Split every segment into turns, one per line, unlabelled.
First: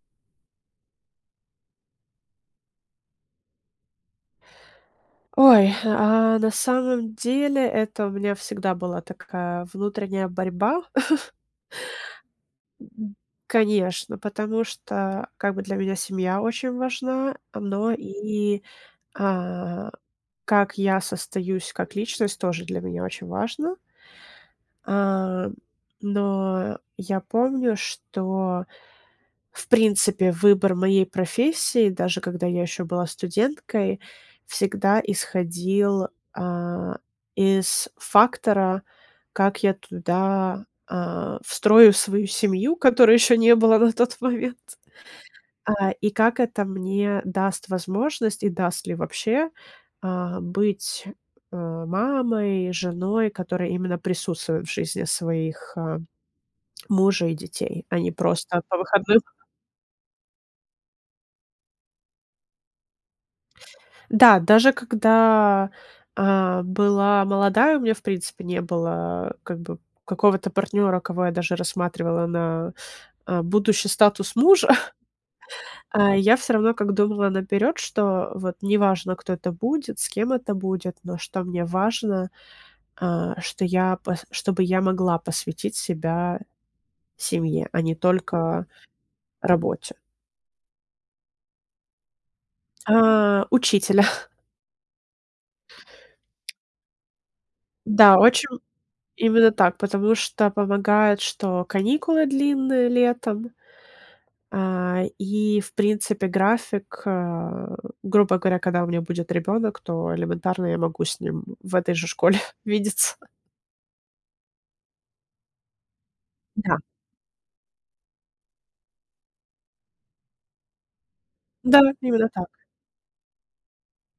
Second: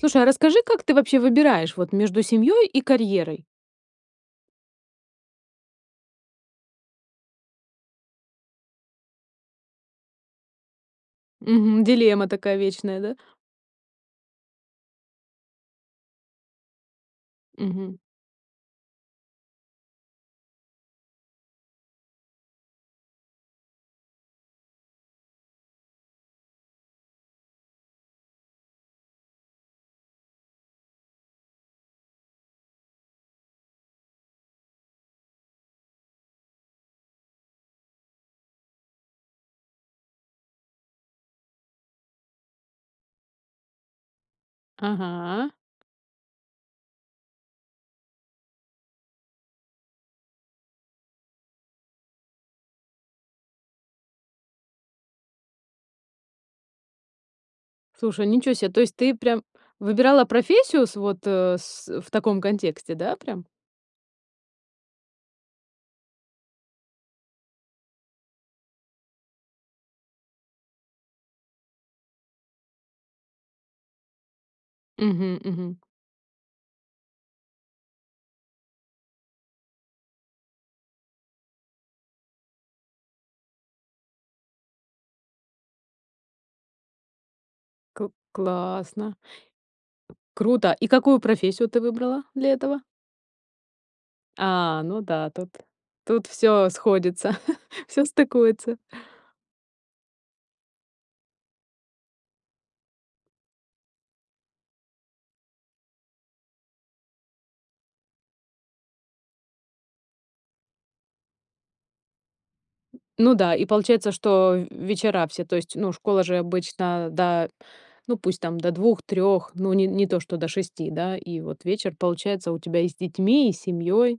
Слушай, а расскажи, как ты вообще выбираешь вот между семьей и карьерой?
Ой, а, на самом деле, это у меня всегда была такая внутренняя борьба.
Мгм. Дилемма такая
М.
вечная, да?
Конечно, потому что, как бы, для меня семья очень важна, но
Мгм.
и, а, как я состоюсь как личность, тоже для меня очень важно. А, но, я помню, что, в принципе, выбор моей профессии, даже когда я еще была студенткой, всегда исходил, а, из фактора, как я туда, а, встрою свою семью, которой еще не было на тот момент.
Ага.
А, и как это мне даст возможность, и даст ли вообще, а, быть, а, мамой, женой, которая именно присутствует в жизни своих, а, мужа и детей, а не
Слушай, ничё
просто
се!
по
То есть, ты
выходным.
прям выбирала профессию с вот, э, с в таком контексте, да, прям?
Да, даже когда, а, была молодая, у меня, в принципе, не было, как бы, какого-то партнера, кого я даже рассматривала на, а, будущий статус мужа,
Мгм, мгм.
а я всё равно, как думала наперёд, что вот неважно, кто это будет, с кем это будет, но что мне важно, а, что я п чтобы я могла посвятить себя семье, а не
Кл
только
классно!
работе.
Круто! И какую профессию ты выбрала для этого?
А. Учителя.
А, ну да, тут, тут всё сходится, всё
Да, очень
стыкуется.
Именно так, потому что помогает, что каникулы длинные летом. А, и, в принципе, график, а, грубо говоря, когда у меня будет ребенок, то, элементарно, я могу с ним в этой же школе видеться.
Ну да, и получается, что в вечера все. То есть, ну школа же
Да.
обычно до, ну, пусть там, до 2-3, ну, не не то, что до 6, да, и, вот,
Да,
вечер
именно так.
получается у тебя и с детьми, и с семьей.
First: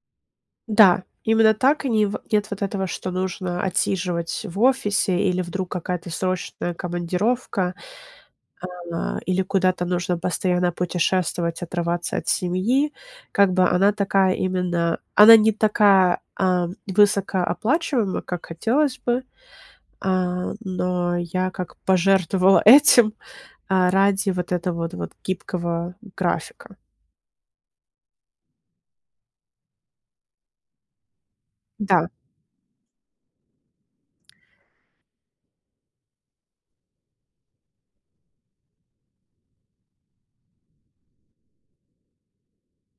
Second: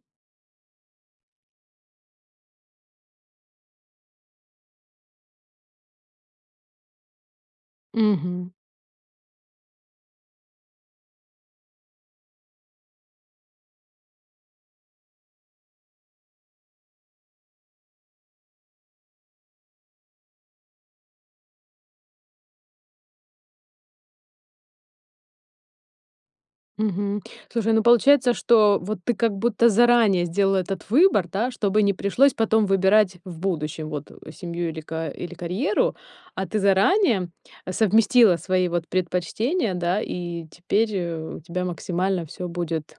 Да, именно так. И не в нет вот этого, что нужно отсиживать в офисе, или вдруг какая-то срочная командировка,
Мгм.
а, или куда-то нужно постоянно путешествовать, отрываться от семьи. Как бы она такая именно- она не такая, а, высокооплачиваемая, как хотелось бы. А, но я как пожертвовала этим, а, ради, вот этого вот, вот гибкого графика.
Мгм. Слушай, ну получается, что, вот, ты, как будто, заранее сделала этот выбор, да, чтобы не
Да.
пришлось потом выбирать в будущем, вот, э, семью или ка или карьеру. А ты заранее совместила свои, вот, предпочтения, да, и теперь, э, у тебя максимально всё будет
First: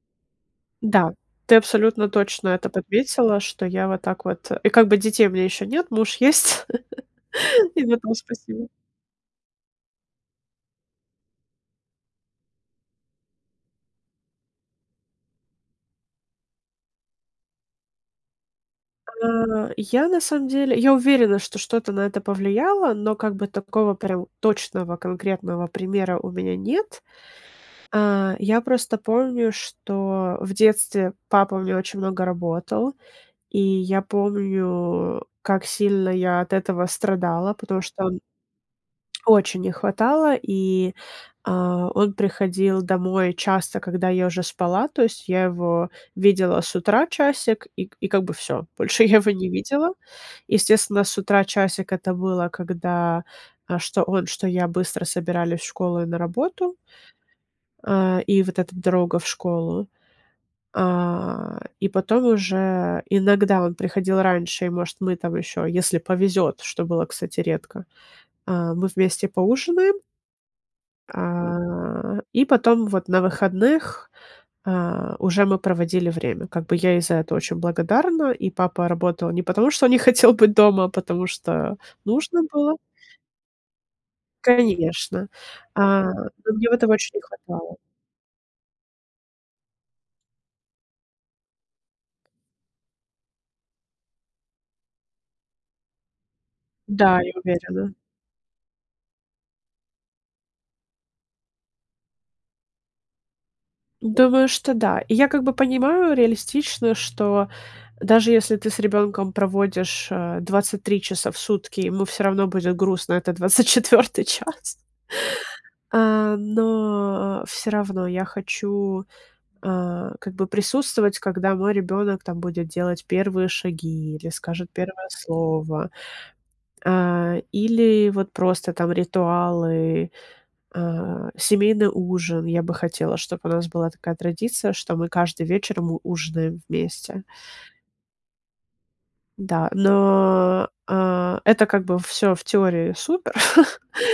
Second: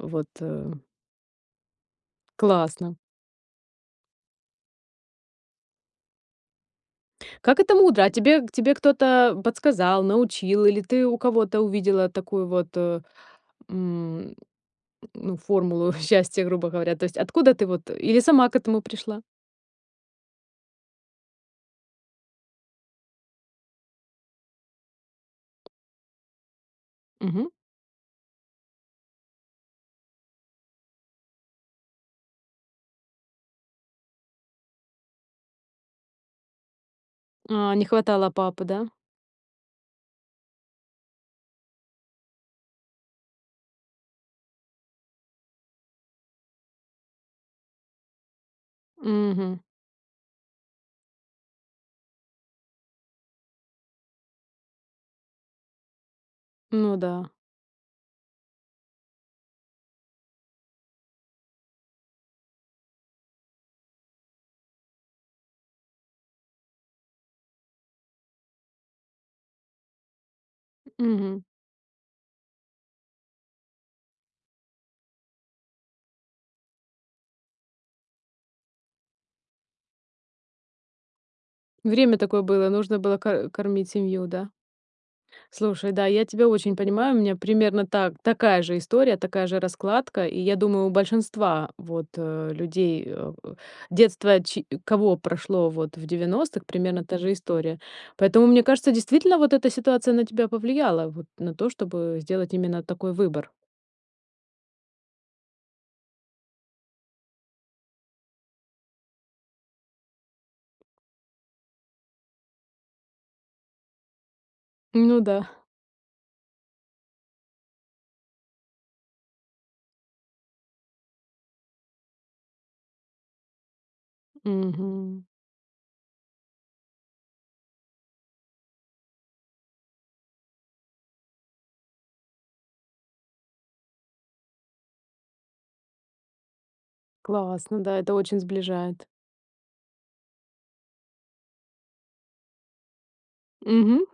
вот, э
Да, ты абсолютно точно это
Классно!
подметила, что я вот так вот, э. И, как бы, детей у меня ещё нет, муж есть.
Как это
И на
мудро! А
том
тебе к
спасибо.
тебе кто-то, а, подсказал, научил или ты у кого-то увидела такую, вот, э, м, ну, формулу счастья, грубо говоря? То есть, откуда ты, вот, э? Или сама к этому пришла?
А, я на самом деле, я уверена, что что-то на это повлияло, но как бы такого прям точного конкретного примера у меня нет.
Мгм.
А, я просто помню, что в детстве папа у меня очень много работал. И я помню, как сильно я от этого страдала,
А,
потому
не
что он
хватало папы, да?
Очень не хватало, и, а, он приходил домой часто, когда я уже спала, то есть я его видела с утра часик и к и как бы всё. Больше я его не
Мгм.
видела. Естественно, с утра часик это было, когда, а, что он, что я быстро собирались в школу и на работу.
Ну да.
А, и вот эта дорога в школу. А, и потом уже, иногда он приходил раньше, и, может, мы там еще, если повезет, что было, кстати, редко, а, мы вместе поужинаем.
Мгм.
А, и потом вот на выходных, а, уже мы проводили время. Как бы я ей за это очень благодарна, и папа работал не потому, что не хотел быть дома, а потому что
Время
нужно
такое было,
было.
нужно было ко кормить семью, да?
Конечно.
Слушай,
А,
да, я тебя
ну мне
очень
вот его
понимаю,
очень
у
не
меня
хватало.
примерно та такая же история, такая же раскладка. И я думаю, у большинства, вот, э, людей, а, детство ч кого прошло, вот, в 90, примерно та
Да, я
же история.
уверена.
Поэтому мне кажется, действительно вот эта ситуация на тебя повлияла, вот на то, чтобы сделать именно такой выбор.
Думаю, что да. И я как бы понимаю реалистично, что даже если ты с ребенком проводишь, а, 23 часа в сутки, ему всё равно будет грустно этот 24 час
Ну да.
А, но всё равно я хочу, а, как бы присутствовать, когда мой ребенок там будет делать первые шаги или скажет первое
Мгм.
слово, а, или вот просто там ритуалы, а, семейный ужин. Я бы хотела, чтоб у нас была такая традиция, что мы каждый вечер м ужинаем вместе.
Классно, да, это очень сближает.
Да, но, а, это как бы всё в теории супер,
Мгм.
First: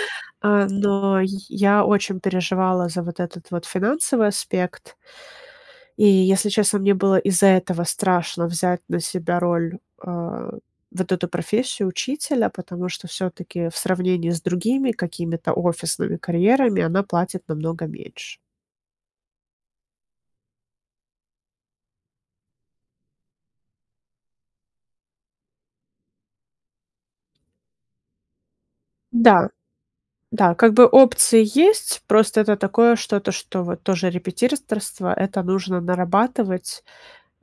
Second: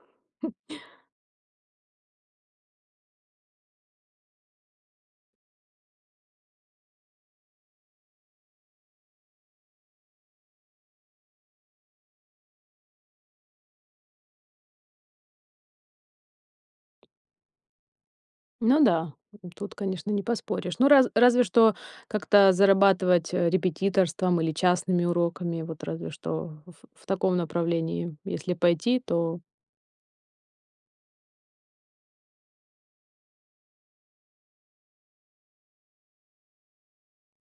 а, но я очень переживала за вот этот вот финансовый аспект. И если честно, мне было из-за этого страшно взять на себя роль, а, вот эту профессию учителя, потому что всё-таки, в сравнении с другими какими-то офисными карьерами, она платит намного меньше.
Ну да, тут, конечно, не поспоришь. Ну, раз разве что как-то зарабатывать репетиторством или частными уроками, вот разве что в в таком направлении если пойти, то
Да, да, как бы опции есть, просто это такое что-то, что вот тоже репетиторство- это нужно нарабатывать,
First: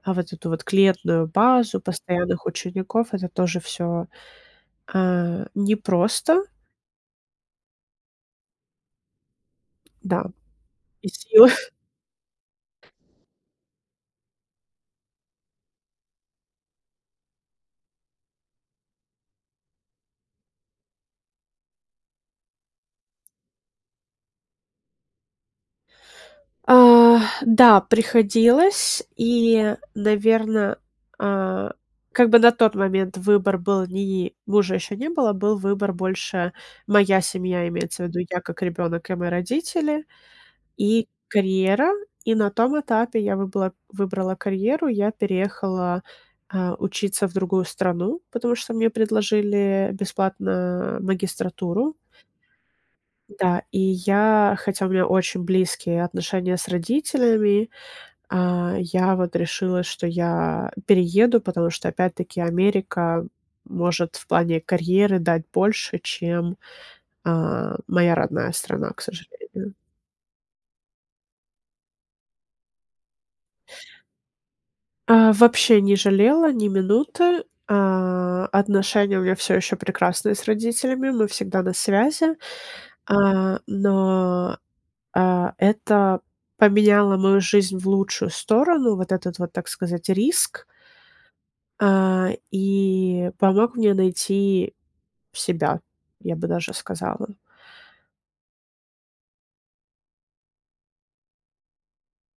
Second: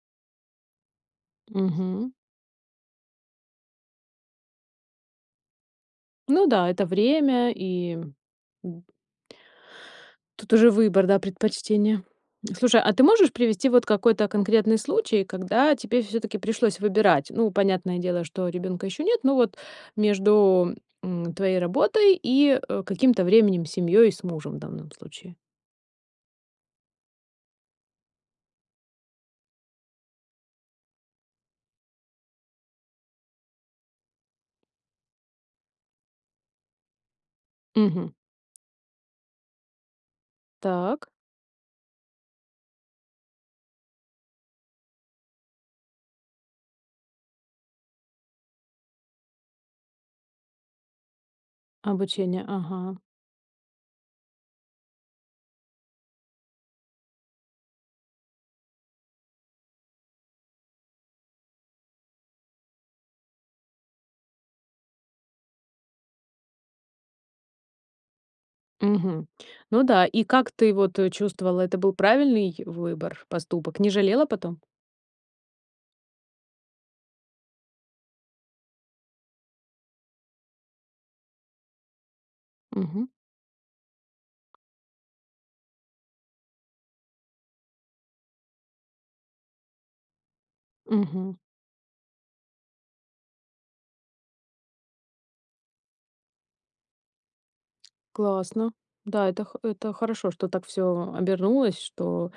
а вот эту вот клиентскую базу
Мгм.
постоянных учеников- это тоже всё, а, непросто.
Ну да, это время и М.
Да.
Тут уже выбор,
И
да,
силы.
предпочтения. Слушай, а ты можешь привести вот какой-то конкретный случай, когда тебе всё-таки пришлось выбирать. Ну, понятное дело, что ребенка еще нет, но вот между, м, твоей работой и, э, каким-то временем с семьей, с мужем в данном случае.
А, да, приходилось, и, наверно, а, как бы на тот момент выбор был ни мужа еще не было, был выбор- больше моя семья. Имеется в
Мгм.
виду: я как ребенок и мои родители, и
Так.
карьера. И на том этапе я выбыла выбрала карьеру, я переехала, а, учиться в другую страну, потому что мне предложили бесплатно магистратуру.
Обучение, ага.
Да, и я, хотя у меня очень близкие отношения с родителями, а, я вот решила, что я перееду, потому что, опять-таки, Америка может в плане карьеры дать больше, чем, а, моя родная страна, к
Мгм.
сожалению.
Ну да. И как ты, вот, чувствовала, это был правильный выбор, поступок? Не жалела потом?
А, вообще не жалела ни минуты. А, отношения у меня всё еще прекрасные с родителями. Мы всегда на связи,
Мгм.
а, но, а это поменяло мою жизнь в лучшую сторону, вот этот вот, так сказать, риск.
Мгм.
А, и помог мне найти себя, я бы даже сказала.
Классно, да, это х это хорошо, что так всё обернулось, что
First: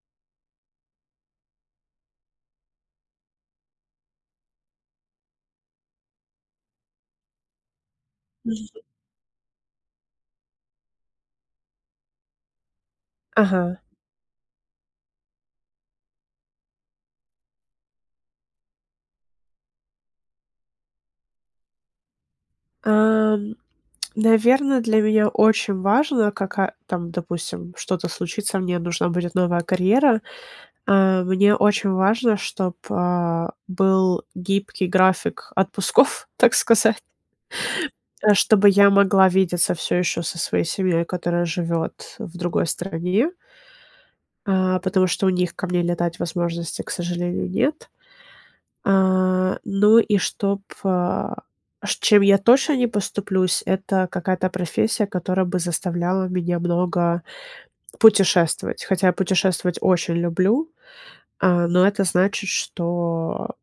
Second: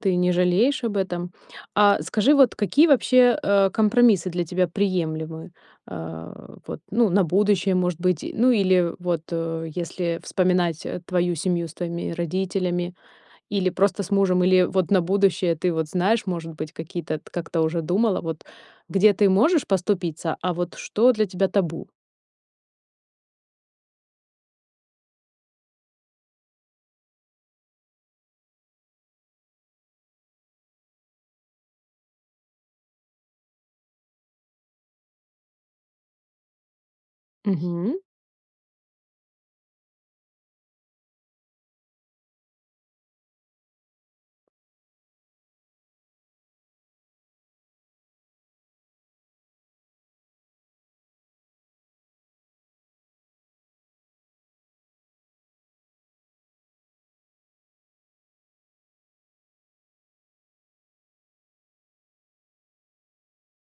ты не жалеешь об этом. А скажи, вот какие вообще, а, компромиссы для тебя приемлемы, а. Вот, ну, на будущее, может быть, ну
[unintelligible]
или вот, э, если вспоминать, э, твою семью с твоими родителями, или
Ага.
просто с мужем, или вот на будущее, ты вот знаешь, может быть, какие-то т как-то уже думала, вот где ты можешь поступиться, а вот что для тебя табу?
А, наверно, для меня очень важно, кака там, допустим, что-то случится, мне нужна будет новая карьера. А, мне очень важно, чтоб, а, был гибкий график отпусков, так сказать,
Мгм.
чтобы я могла видеться всё еще со своей семьей, которая живет в другой стране. А, потому что у них ко мне летать возможности, к сожалению, нет. А, ну и чтоб, а, ш чем я точно не поступлюсь- это какая-то профессия, которая бы заставляла меня много путешествовать. Хотя я путешествовать очень люблю, а, но это значит, что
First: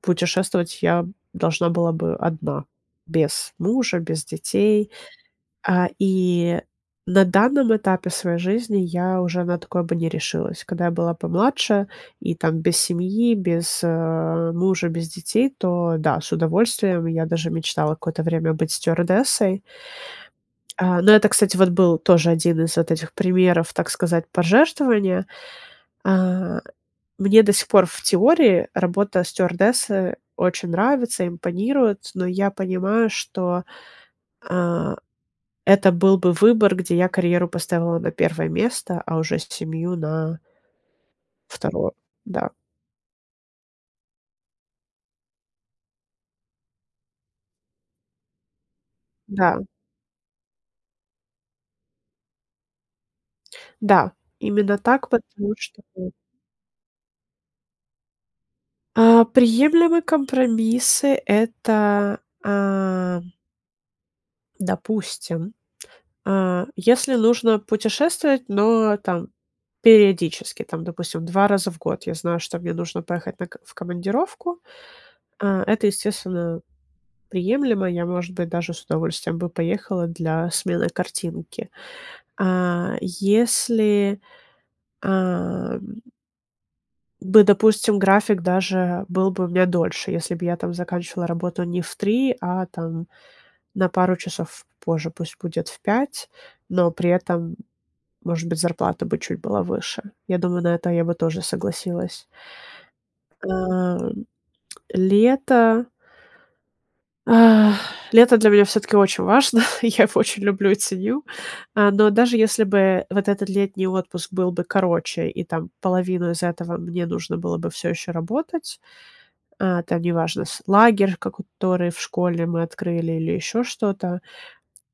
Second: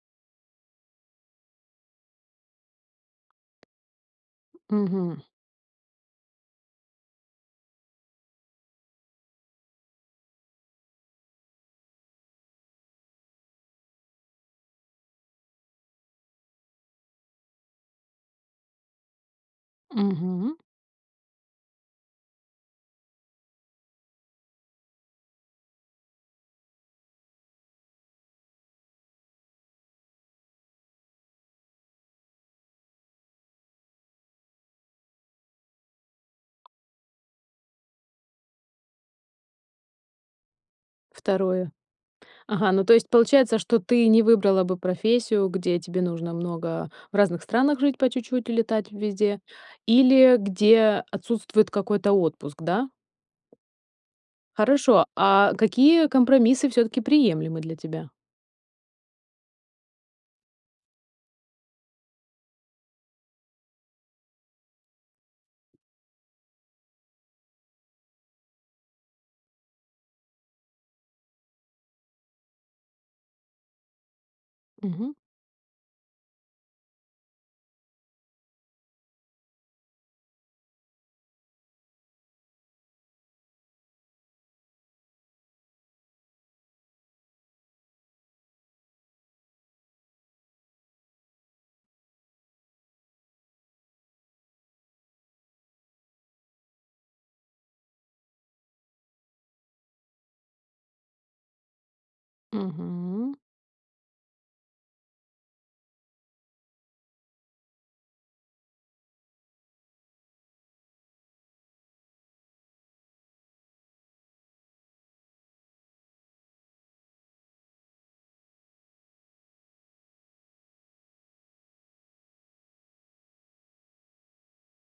путешествовать я должна была бы одна без мужа, без детей.
Мгм.
А, и на данном этапе своей жизни я уже на такое бы не решилась. Когда я была помладше и там без семьи, без, э, мужа, без детей, то да, с удовольствием. Я даже мечтала какое-то время быть стюардессой.
Мгм.
А, но это, кстати, вот был тоже один из вот этих примеров, так сказать, пожертвования. А, мне до сих пор, в теории, работа стюардессы очень нравится, импонирует, но я понимаю, что, а, это был бы выбор, где я карьеру поставила на 1 место, а уже семью на
второе.
2, да.
Ага, ну то есть получается, что ты не выбрала бы профессию, где тебе нужно много в разных странах жить по чуть-чуть и летать везде
Да.
или где отсутствует какой-то отпуск, да?
Да. Именно
Хорошо,
так, потому
а,
что
какие
поздно.
компромиссы всё-таки приемлемы для тебя?
А, приемлемые компромиссы- это, а допустим, а, если нужно путешествовать, но, там, периодически, там, допустим, 2 раза в год я знаю, что мне нужно поехать на к в командировку,
Мгм.
а, это, естественно, приемлемо. Я, может быть, даже с удовольствием бы поехала для смены картинки. А, если, а, м Да, допустим, график даже был бы у меня дольше, если б я там заканчивала работу не в 3, а там на пару часов позже, пусть будет в 5, но при этом, м, может быть, зарплата бы чуть была выше. Я думаю, на это я бы тоже согласилась.
Мгм.
А, лето ах, лето для меня всё-таки очень важно, я его очень люблю и ценю, а, но даже, если бы вот этот летний отпуск был бы короче, и там половину из этого мне нужно было бы всё еще работать А, это неважно. С лагерь, ко который в школе мы открыли, или еще что-то.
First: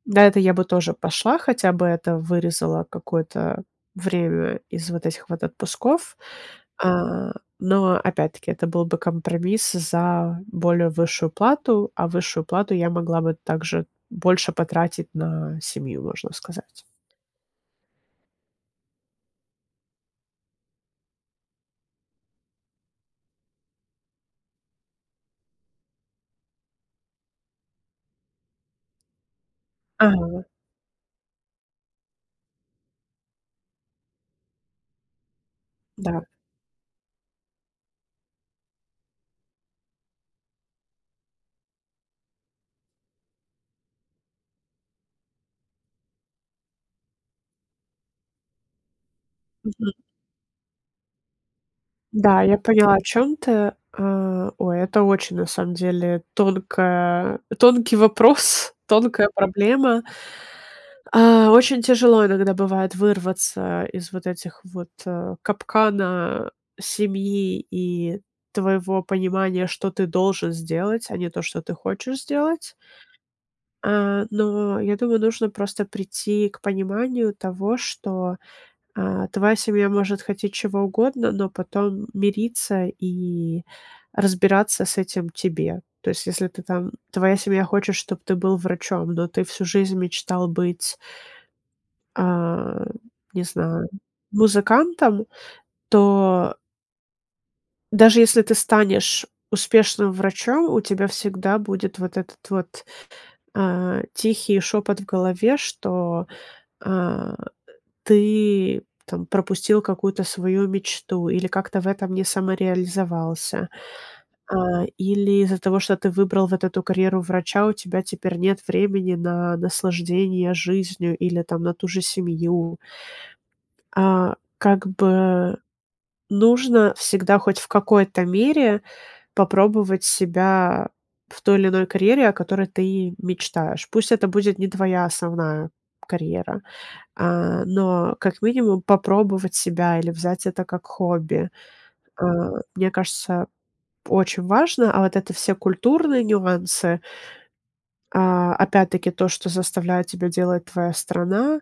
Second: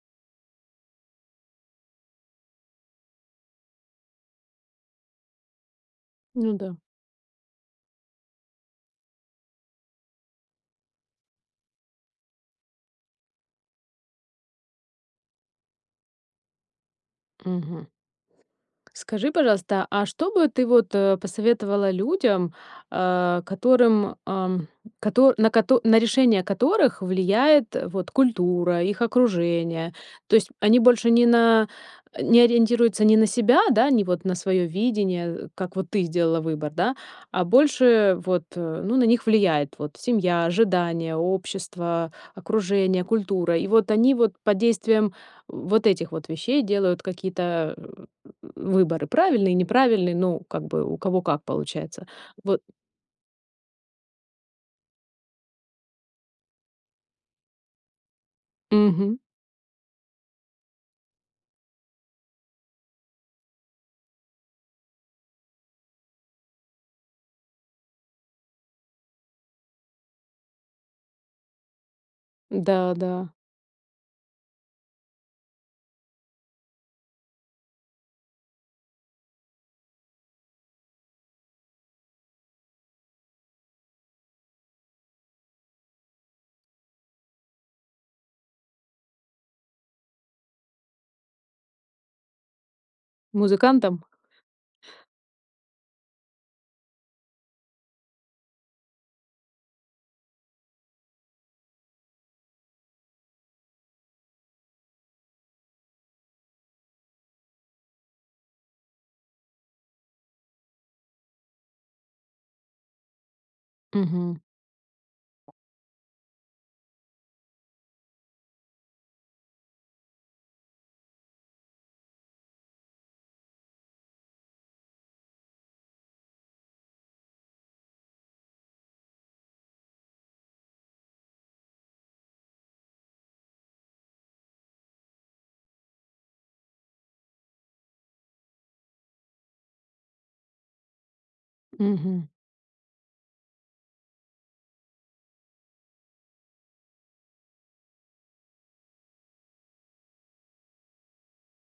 На это я бы тоже пошла, хотя бы это вырезало какое-то время из вот этих вот отпусков,
Ну да.
а, но опять-таки это был бы компромисс за более высшую плату, а высшую плату я могла бы также больше потратить на семью, можно сказать.
Мгм. Скажи, пожалуйста, а что бы ты, вот, э, посоветовала людям, а, которым, ам, кото на кото на решение которых влияет, вот культура, их окружение. То
Ага.
есть они больше не на э, не ориентируются ни на себя, да, ни вот на своё видение, э, как вот ты
Да.
сделала выбор, да, а больше вот, э ну на них влияет вот семья, ожидания, общество, окружение, культура. И вот они вот под действием, э, вот этих вот вещей делают какие-то выборы: правильные,
Мгм.
неправильные- ну, как бы у кого как получается.
Да, я
Вот.
поняла, о чём ты. А, ой, это очень, на самом деле, тонкая тонкий вопрос,
Мгм.
тонкая проблема. А, очень тяжело иногда бывает вырваться из вот этих вот, э, капкана семьи и твоего понимания, что ты должен сделать, а не то, что ты хочешь сделать.
Да, да.
А, но я думаю, нужно просто прийти к пониманию того, что, а, твоя семья может хотеть чего угодно, но потом мириться и разбираться с этим тебе. То есть если ты там твоя семья хочет, чтоб ты был врачом, но ты всю жизнь мечтал быть а, не знаю,
Музыкантом?
музыкантом, то даже если ты станешь успешным врачом, у тебя всегда будет вот этот вот, а, тихий шепот в голове, что, а, ты, там пропустил какую-то свою мечту или как-то в этом не самореализовался.
Мгм.
А, или из-за того, что ты выбрал вот эту карьеру врача, у тебя теперь нет времени на наслаждение жизнью или там на ту же семью. А, как бы, нужно всегда хоть в какой-то мере попробовать себя в той или иной карьере, о которой ты мечтаешь. Пусть это будет не твоя основная карьера, а, но, как минимум, попробовать себя или взять это как хобби, а,
Мгм.
мне кажется, очень важно. А вот это все культурные нюансы А, опять-таки то, что заставляет тебя делать твоя страна,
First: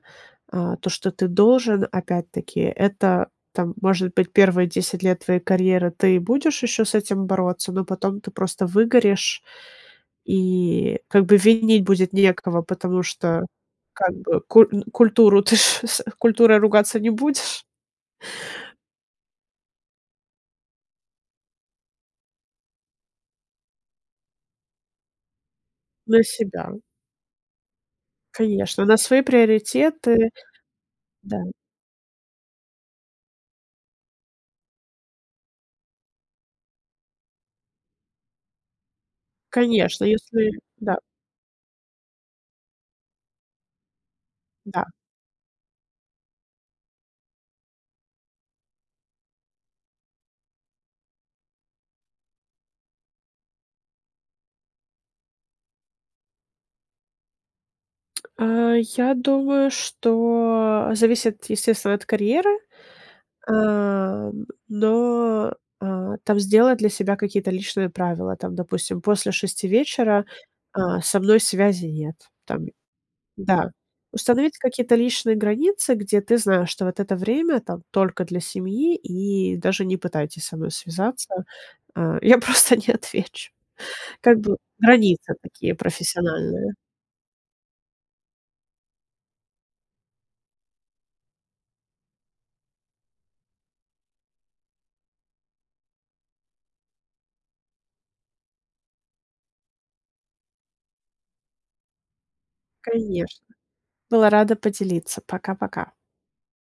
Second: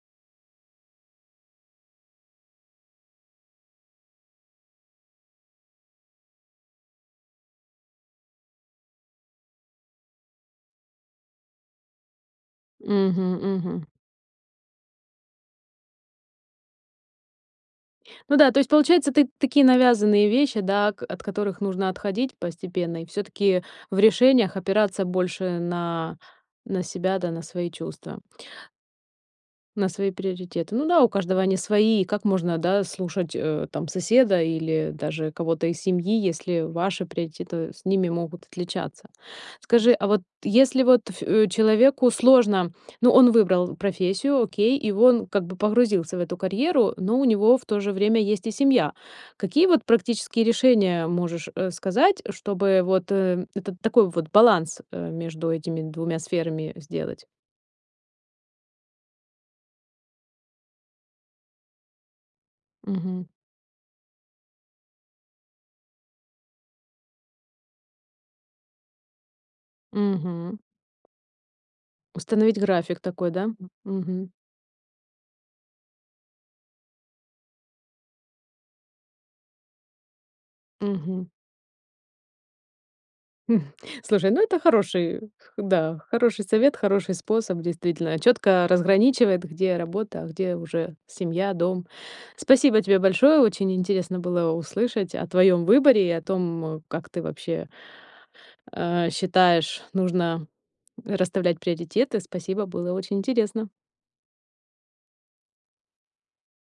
а, то, что ты должен, опять-таки это, там, может быть, первые 10 лет твоей карьеры ты будешь еще с этим бороться, но потом ты просто выгоришь. И как бы винить будет некого, потому
Мгм,
что,
мгм.
как бы, ку н культуру, ты ж, с культурой ты ругаться не будешь.
Ну да, то есть получается, ты такие навязанные вещи, да, о от которых нужно отходить постепенно и всё-таки в решениях опираться больше на
На себя.
на себя, да, на свои чувства
Конечно, на свои
на свои
приоритеты.
приоритеты. Ну да, у каждого
Да.
они свои. Как можно, да, слушать, э, там соседа или даже кого-то из семьи, если ваши приоритеты с ними могут отличаться? Скажи,
Конечно.
а вот
Если
если
Да.
вот ф человеку сложно ну, он выбрал профессию, окей,
Да.
и он как бы погрузился в эту карьеру, но у него в то же время есть и семья. Какие вот практические решения можешь, э, сказать, чтобы вот, э, этот такой вот баланс, э, между этими 2 сферами сделать?
А, я думаю, что зависит, естественно, от карьеры,
Мгм.
а, но, а, там сделать для себя какие-то личные правила. Там, допустим, после 6 вечера,
Мгм.
а, со мной связи нет.
Установить
Там
график такой, да? М,
Да.
мгм.
Установить какие-то личные границы, где ты знаешь, что вот это время там только для семьи, и даже не пытайтесь со мной
Мгм.
связаться. А, я просто не отвечу.
М. Слушай,
Как
ну
бы
это хороший,
границы такие
да, хороший
профессиональные.
совет, хороший способ действительно, чётко разграничивает, где работа, а где уже семья, дом. Спасибо тебе большое, очень интересно было услышать о твоём выборе и о том, как ты вообще, а, считаешь нужно расставлять приоритеты. Спасибо, было очень
Конечно.
интересно!
Была рада поделиться. Пока-пока!